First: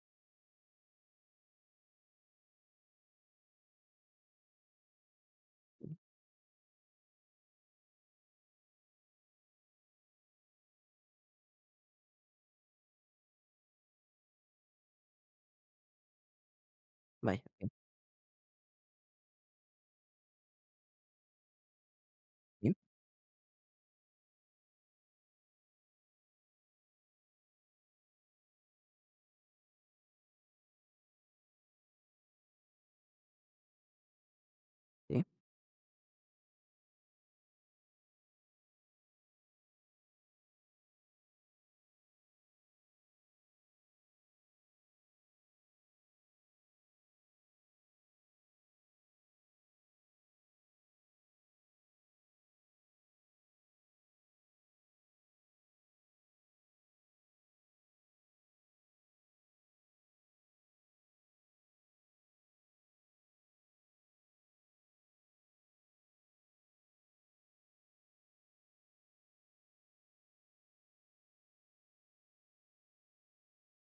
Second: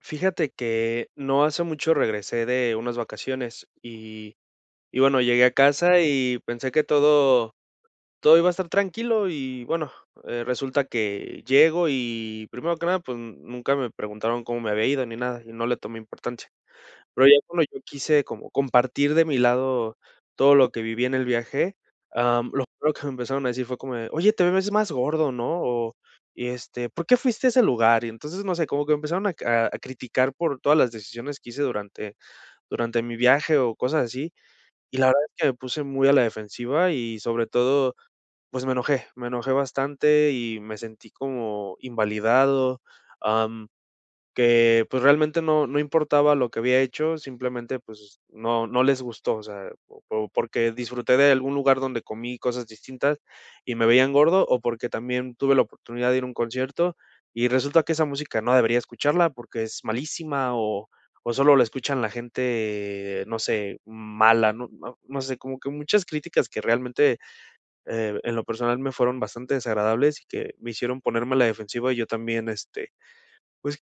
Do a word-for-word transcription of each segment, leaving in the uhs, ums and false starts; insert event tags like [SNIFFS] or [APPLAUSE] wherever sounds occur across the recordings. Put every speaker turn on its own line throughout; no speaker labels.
Fíjate que no hace mucho regresé de unas vacaciones y, y bueno, llegué a casa y pensé que todo, todo iba a estar tranquilo y bueno, eh, resulta que llego y primero que nada, pues nunca me preguntaron cómo me había ido ni nada y no le tomé importancia. Pero ya
Vaya,
cuando yo quise como compartir de mi lado todo lo que viví en el viaje, am, lo
sí,
primero que me empezaron a decir fue como de: "Oye, te ves más gordo, ¿no?". O, y este: "¿Por qué fuiste a ese lugar?". Y entonces, no sé, como que empezaron a a a criticar por todas las decisiones que hice durante durante mi viaje o cosas así. Y la verdad
sí.
es que me puse muy a la defensiva y sobre todo, pues me enojé, me enojé bastante y me sentí como invalidado, que pues realmente no, no importaba lo que había hecho, simplemente pues no, no les gustó, o sea, o- o porque disfruté de algún lugar donde comí cosas distintas y me veían gordo, o porque también tuve la oportunidad de ir a un concierto y resulta que esa música no debería escucharla porque es malísima o, o solo la escuchan la gente, no sé, mala, no, no- no sé, como que muchas críticas que realmente eh, en lo personal me fueron bastante desagradables y que me hicieron ponerme a la defensiva y yo también, este, pues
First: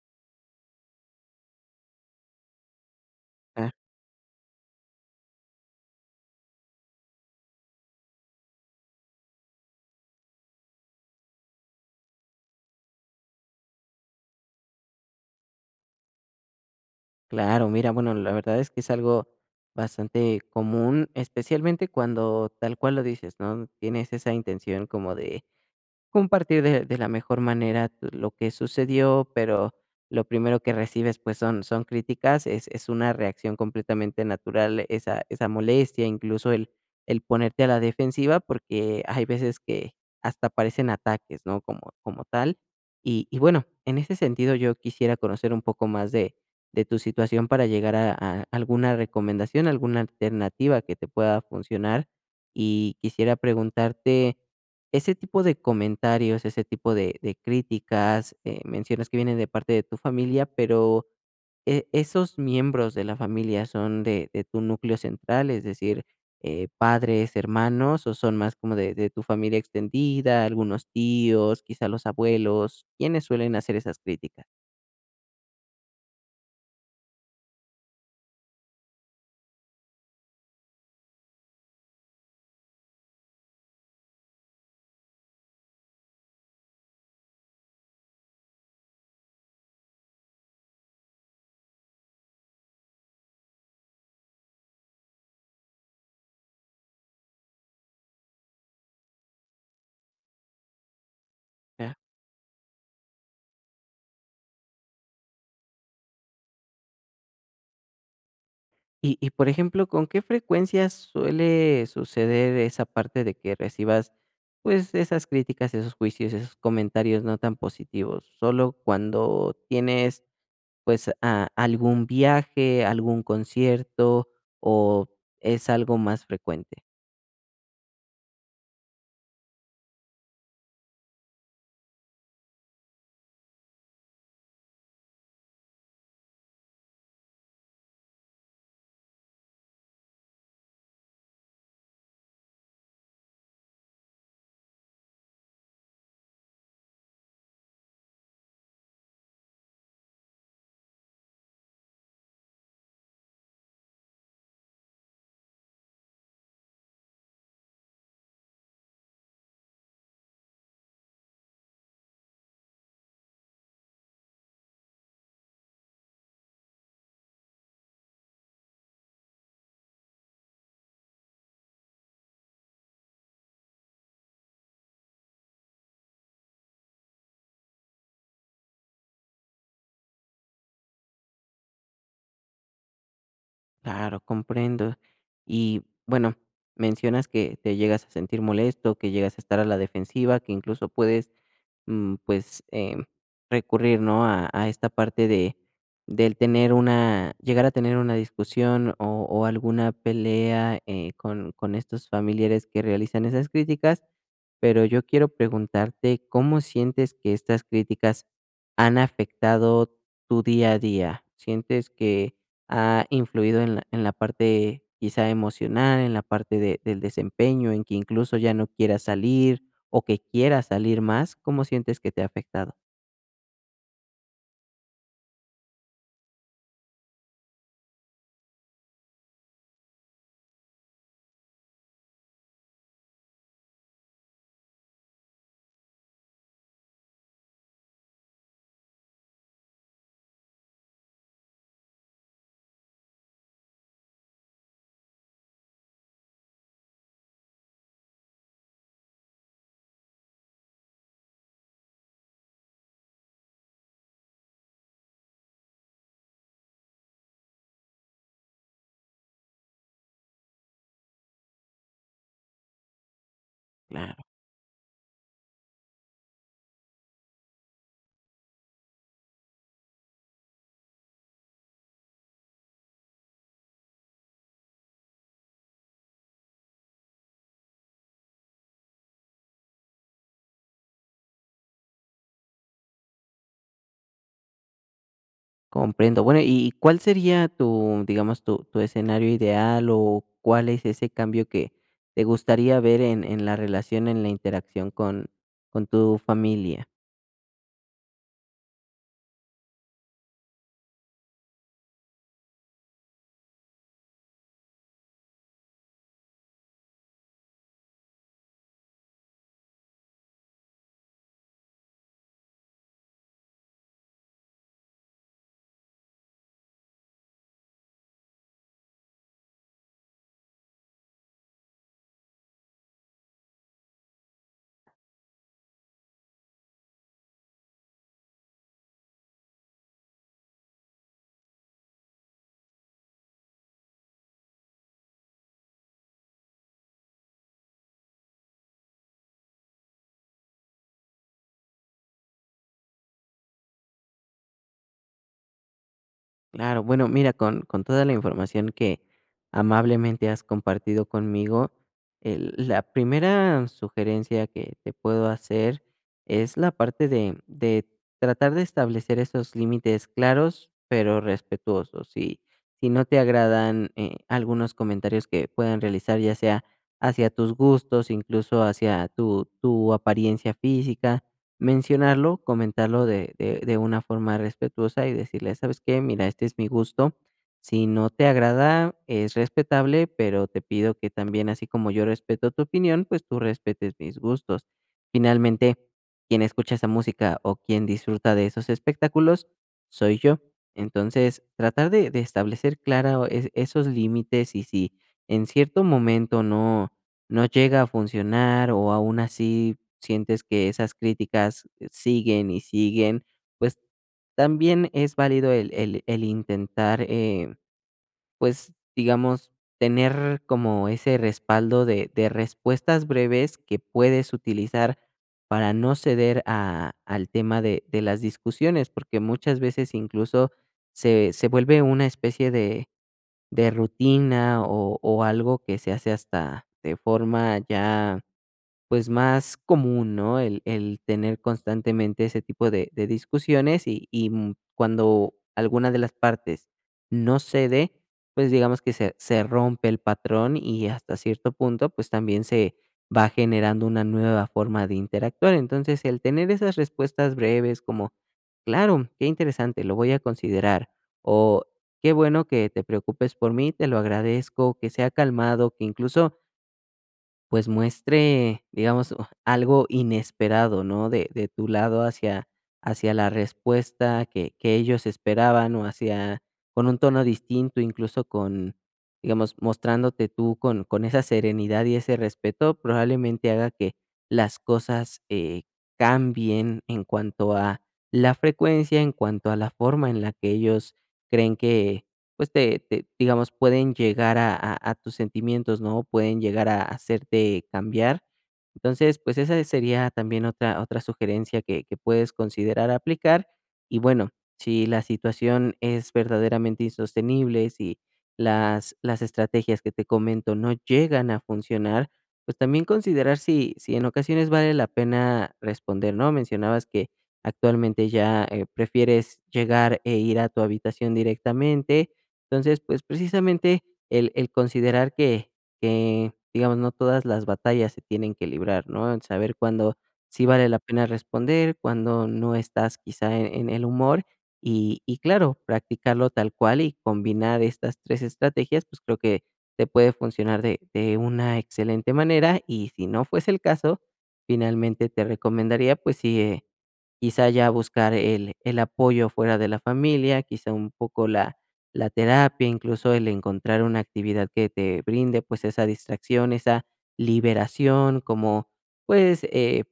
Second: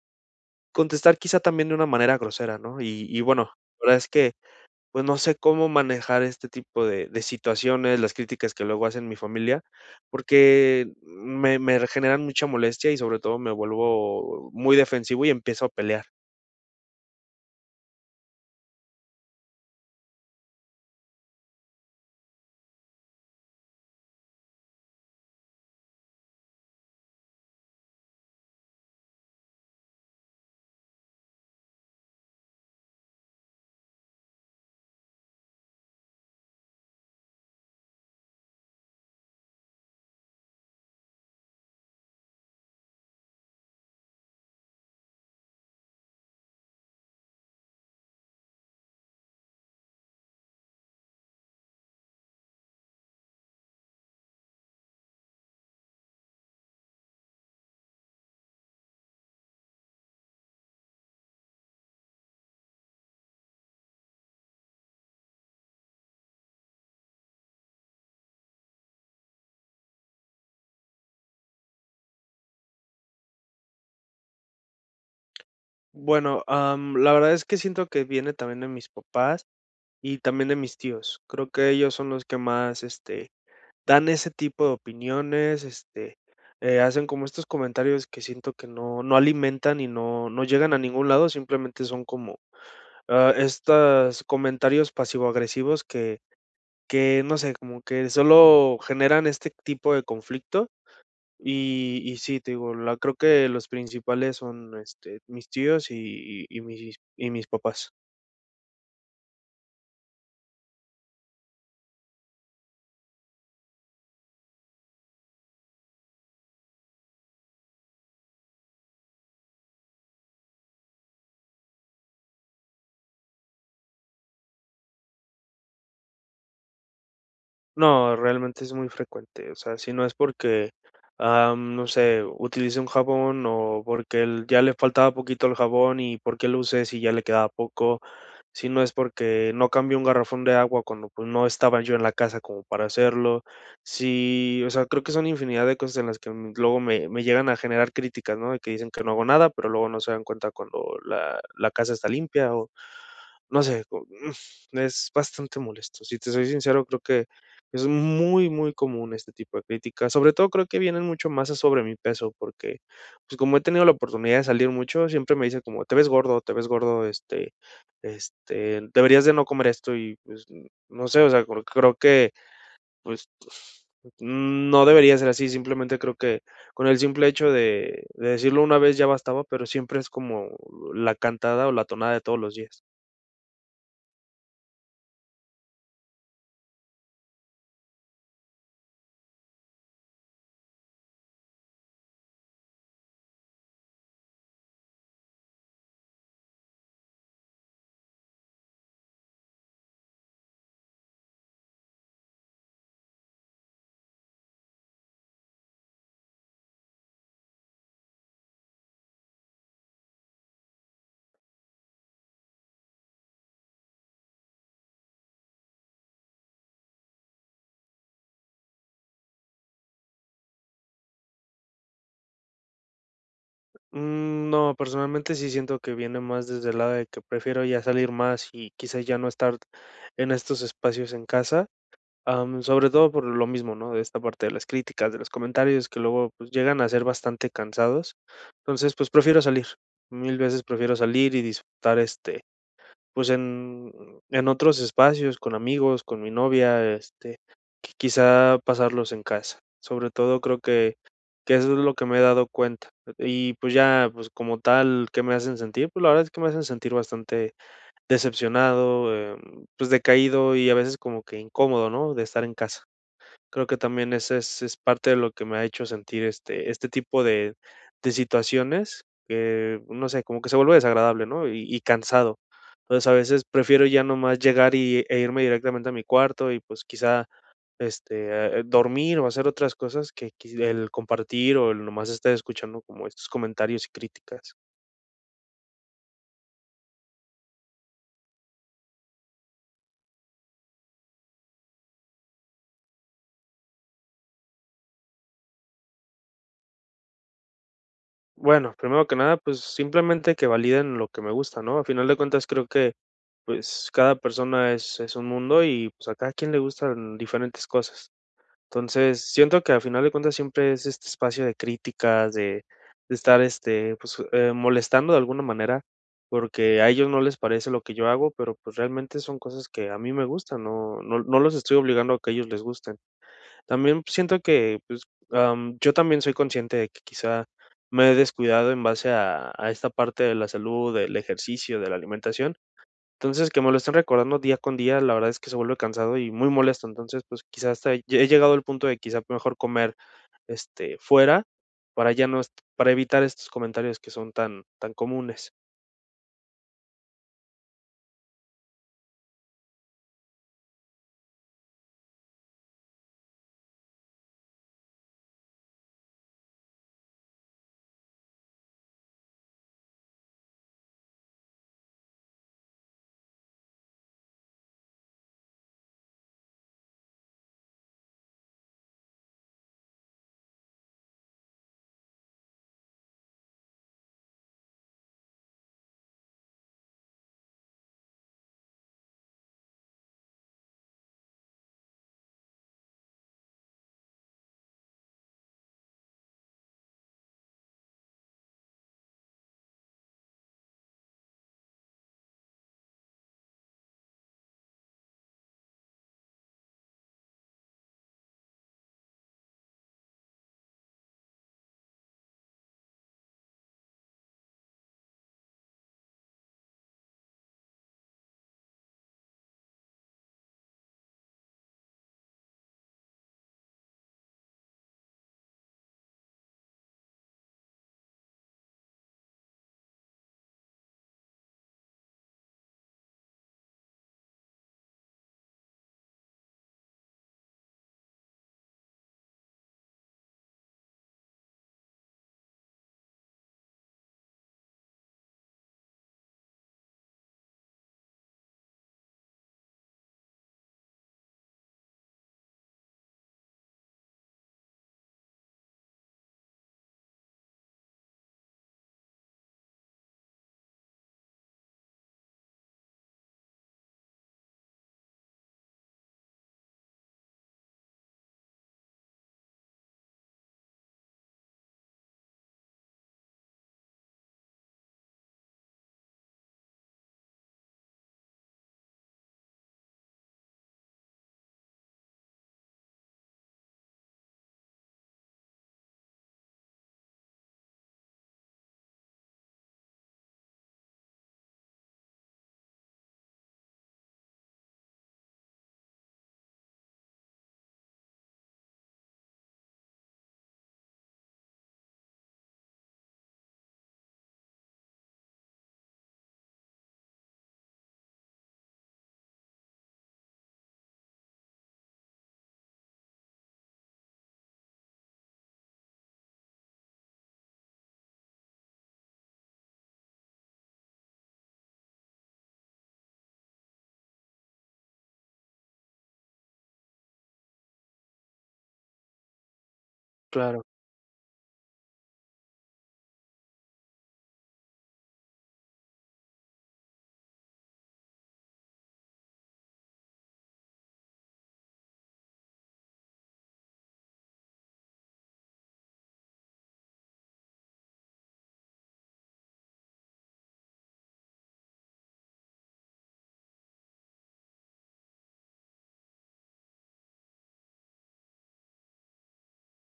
contestar quizá también de una manera grosera, ¿no? Y y bueno,
Ah,
la verdad es que, pues, no sé cómo manejar este tipo de de situaciones, las críticas que luego hacen mi familia, porque me me generan mucha molestia y sobre todo me vuelvo muy defensivo y empiezo a pelear.
claro, mira, bueno, la verdad es que es algo bastante común, especialmente cuando tal cual lo dices, ¿no? Tienes esa intención como de compartir de de la mejor manera tu- lo que sucedió, pero lo primero que recibes, pues, son son críticas, es es una reacción completamente natural esa esa molestia, incluso el el ponerte a la defensiva, porque hay veces que hasta parecen ataques, ¿no? Como como tal. Y y bueno, en ese sentido, yo quisiera conocer un poco más de de tu situación para llegar a a alguna recomendación, alguna alternativa que te pueda funcionar. Y quisiera preguntarte, ese tipo de comentarios, ese tipo de de críticas, eh, mencionas que vienen de parte de tu familia, pero, ¿e esos miembros de la familia son de de tu núcleo central? Es decir, eh, padres, hermanos, o son más como de de tu familia extendida, algunos tíos, quizá los abuelos, ¿quiénes suelen hacer esas críticas?
Bueno, am, la verdad es que siento que viene también de mis papás y también de mis tíos. Creo que ellos son los que más, este, dan ese tipo de opiniones, este, eh, hacen como estos comentarios que siento que no, no alimentan y no, no llegan a ningún lado, simplemente son como ah, estos comentarios pasivo-agresivos que, que, no sé, como que solo generan este tipo de conflicto. Y, y sí, te digo, la, creo que los principales son este, mis tíos y, y- y mis, y mis papás.
Y y, por ejemplo, ¿con qué frecuencia suele suceder esa parte de que recibas, pues, esas críticas, esos juicios, esos comentarios no tan positivos? ¿Solo cuando tienes, pues, a algún viaje, algún concierto, o es algo más frecuente?
No, realmente es muy frecuente, o sea, si no es porque, am, no sé, utilice un jabón o porque él ya le faltaba poquito el jabón y porque lo usé si ya le quedaba poco, si no es porque no cambié un garrafón de agua cuando pues no estaba yo en la casa como para hacerlo, si, o sea, creo que son infinidad de cosas en las que m- luego me, me llegan a generar críticas, ¿no? De que dicen que no hago nada, pero luego no se dan cuenta cuando la, la casa está limpia, no sé, co [SNIFFS] es bastante molesto. Si te soy sincero, creo que es muy, muy común este tipo de críticas. Sobre todo, creo que vienen mucho más a sobre mi peso, porque, pues, como he tenido la oportunidad de salir mucho, siempre me dicen como: "Te ves gordo, te ves gordo, este este, deberías de no comer esto", y, pues, no sé, o sea, cre creo que, pues, no debería ser así. Simplemente creo que con el simple hecho de de decirlo una vez ya bastaba, pero siempre es como la cantada o la tonada de todos los días.
Claro, comprendo. Y, bueno, mencionas que te llegas a sentir molesto, que llegas a estar a la defensiva, que incluso puedes mm, pues, em, recurrir, ¿no? A a esta parte de del tener una llegar a tener una discusión o o alguna pelea, eh, con con estos familiares que realizan esas críticas, pero yo quiero preguntarte, ¿cómo sientes que estas críticas han afectado tu día a día? ¿Sientes que ha influido en la, en la parte quizá emocional, en la parte de- del desempeño, en que incluso ya no quieras salir o que quieras salir más? ¿Cómo sientes que te ha afectado?
Mm, No, personalmente sí siento que viene más desde el lado de que prefiero ya salir más y quizás ya no estar en estos espacios en casa, am, sobre todo por lo mismo, ¿no? De esta parte de las críticas, de los comentarios que luego pues, llegan a ser bastante cansados. Entonces, pues prefiero salir, mil veces prefiero salir y disfrutar este pues en en otros espacios, con amigos, con mi novia, este, qui quizá pasarlos en casa. Sobre todo creo que que eso es lo que me he dado cuenta. Y, pues, ya, pues, como tal, ¿qué me hacen sentir? Pues, la verdad es que me hacen sentir bastante decepcionado, em, pues, decaído y a veces como que incómodo, ¿no?, de estar en casa. Creo que también
Claro.
ese es es parte de lo que me ha hecho sentir, este este tipo de de situaciones que, no sé, como que se vuelve desagradable, ¿no? Y y cansado. Entonces, a veces prefiero ya nomás llegar y e irme directamente a mi cuarto y, pues, quizá, este, eh, dormir o hacer otras cosas que quiz el compartir o el nomás estar escuchando como estos comentarios y críticas.
Comprendo. Bueno, ¿y cuál sería tu, digamos, tu, tu escenario ideal o cuál es ese cambio que te gustaría ver en, en la relación, en la interacción con, con tu familia?
Bueno, primero que nada, pues, simplemente que validen lo que me gusta, ¿no? A final de cuentas, creo que pues, cada persona es es un mundo y, pues, a cada quien le gustan diferentes cosas. Entonces, siento que al final de cuentas siempre es este espacio de críticas, de de estar, este, pues, eh, molestando de alguna manera, porque a ellos no les parece lo que yo hago, pero, pues, realmente son cosas que a mí me gustan, no no no los estoy obligando a que ellos les gusten. También siento que, pues, am, yo también soy consciente de que quizá me he descuidado en base a a esta parte de la salud, del ejercicio, de la alimentación. Entonces, que me lo estén recordando día con día, la verdad es que se vuelve cansado y muy molesto. Entonces, pues, quizás hasta he he llegado al punto de quizá mejor comer, este, fuera para ya no est para evitar estos comentarios que son tan tan comunes.
Claro, bueno, mira, con, con toda la información que amablemente has compartido conmigo, el- la primera sugerencia que te puedo hacer es la parte de, de tratar de establecer esos límites claros, pero respetuosos. Y si no te agradan eh, algunos comentarios que puedan realizar, ya sea hacia tus gustos, incluso hacia tu, tu apariencia física, mencionarlo, comentarlo de de de una forma respetuosa y decirle: "¿Sabes qué? Mira, este es mi gusto. Si no te agrada, es respetable, pero te pido que también, así como yo respeto tu opinión, pues tú respetes mis gustos". Finalmente, quien escucha esa música o quien disfruta de esos espectáculos soy yo. Entonces, tratar de de establecer clara esos límites y si en cierto momento no no llega a funcionar o aún así sientes que esas críticas eh, siguen y siguen, pues también es válido el, el, el intentar, eh, pues, digamos, tener como ese respaldo de, de respuestas breves que puedes utilizar para no ceder a, al tema de, de las discusiones, porque muchas veces incluso se, se vuelve una especie de, de rutina o, o algo que se hace hasta de forma ya pues, más común, ¿no? El el tener constantemente ese tipo de de discusiones y y, mm, cuando alguna de las partes no cede, pues, digamos que se se rompe el patrón y hasta cierto punto, pues, también se va generando una nueva forma de interactuar. Entonces, el tener esas respuestas breves como: "Claro, qué interesante, lo voy a considerar", o "Qué bueno que te preocupes por mí, te lo agradezco", que sea calmado, que incluso pues muestre, digamos, u- algo inesperado, ¿no? De, de tu lado hacia, hacia la respuesta que, que ellos esperaban o hacia, con un tono distinto, incluso con, digamos, mostrándote tú con, con esa serenidad y ese respeto, probablemente haga que las cosas eh, cambien en cuanto a la frecuencia, en cuanto a la forma en la que ellos creen pues te te digamos, pueden llegar a a a tus sentimientos, ¿no? Pueden llegar a hacerte cambiar. Entonces, pues esa sería también otra otra sugerencia que que puedes considerar aplicar. Y bueno, si la situación es verdaderamente insostenible, si las las estrategias que te comento no llegan a funcionar, pues también considerar si si en ocasiones vale la pena responder, ¿no? Mencionabas que actualmente ya, eh, prefieres llegar e ir a tu habitación directamente, entonces, pues, precisamente el el considerar que que, digamos, no todas las batallas se tienen que librar, ¿no? El saber cuándo sí
Claro.
vale la pena responder, cuándo no estás quizá en en el humor y y claro, practicarlo tal cual y combinar estas tres estrategias, pues, creo que te puede funcionar de de una excelente manera y si no fuese el caso, finalmente te recomendaría, pues sí, eh, quizá ya buscar el el apoyo fuera de la familia, quizá un poco la la terapia, incluso el encontrar una actividad que te brinde, pues, esa distracción, esa liberación, como, pues, eh,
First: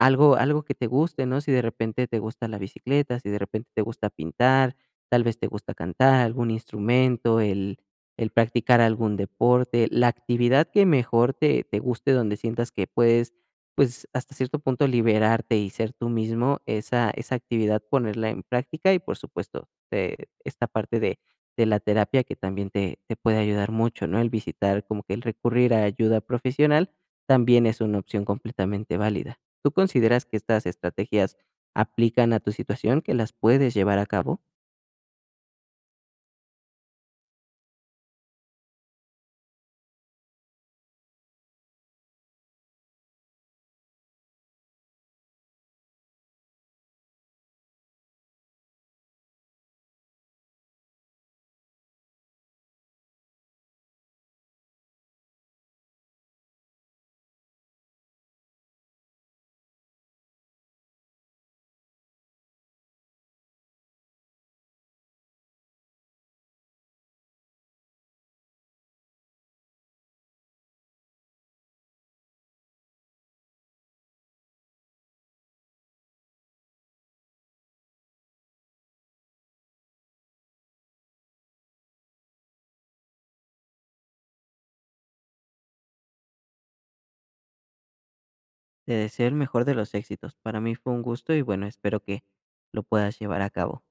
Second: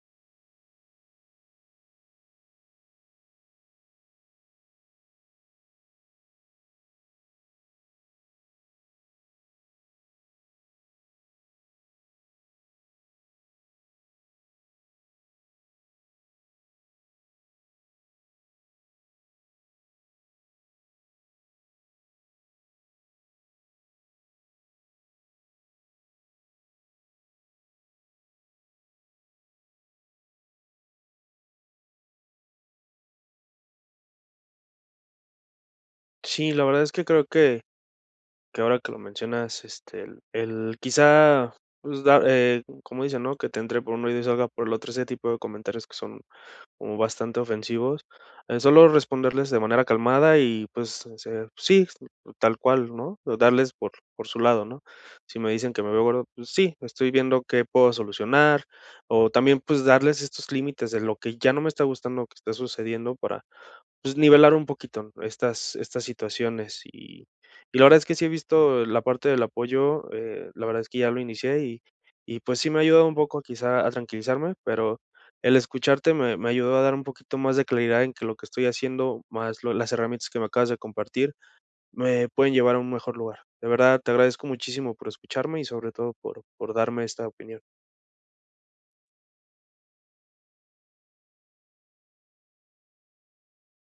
algo algo que te guste, ¿no? Si de repente te gusta la bicicleta, si de repente te gusta pintar, tal vez te gusta cantar, algún instrumento, el el practicar algún deporte, la actividad que mejor te te guste, donde sientas que puedes, pues, hasta cierto punto liberarte y ser tú mismo, esa esa actividad ponerla en práctica y, por supuesto, eh, esta parte de de la terapia que también te te puede ayudar mucho, ¿no? El visitar, como que el recurrir a ayuda profesional también es una opción completamente válida. ¿Tú consideras que estas estrategias aplican a tu situación, que las puedes llevar a cabo?
Sí, la verdad es que creo que que ahora que lo mencionas, este, el el quizá, pues, dar, eh, como dicen, ¿no? Que te entre por uno y salga por el otro, ese tipo de comentarios que son como bastante ofensivos, eh, solo responderles de manera calmada y pues, se sí, tal cual, ¿no? O darles por por su lado, ¿no? Si me dicen que me veo gordo, pues sí, estoy viendo qué puedo solucionar, o también, pues, darles estos límites de lo que ya no me está gustando que está sucediendo para pues, nivelar un poquito, ¿no?, estas estas situaciones. Y y la verdad es que sí he visto la parte del apoyo, eh, la verdad es que ya lo inicié y y, pues, sí me ha ayudado un poco quizá a tranquilizarme, pero el escucharte me me ayudó a dar un poquito más de claridad en que lo que estoy haciendo, más lo las herramientas que me acabas de compartir, me pueden llevar a un mejor lugar. De verdad, te agradezco muchísimo por escucharme y sobre todo por por darme esta opinión.
Te deseo el mejor de los éxitos. Para mí fue un gusto y bueno, espero que lo puedas llevar a cabo.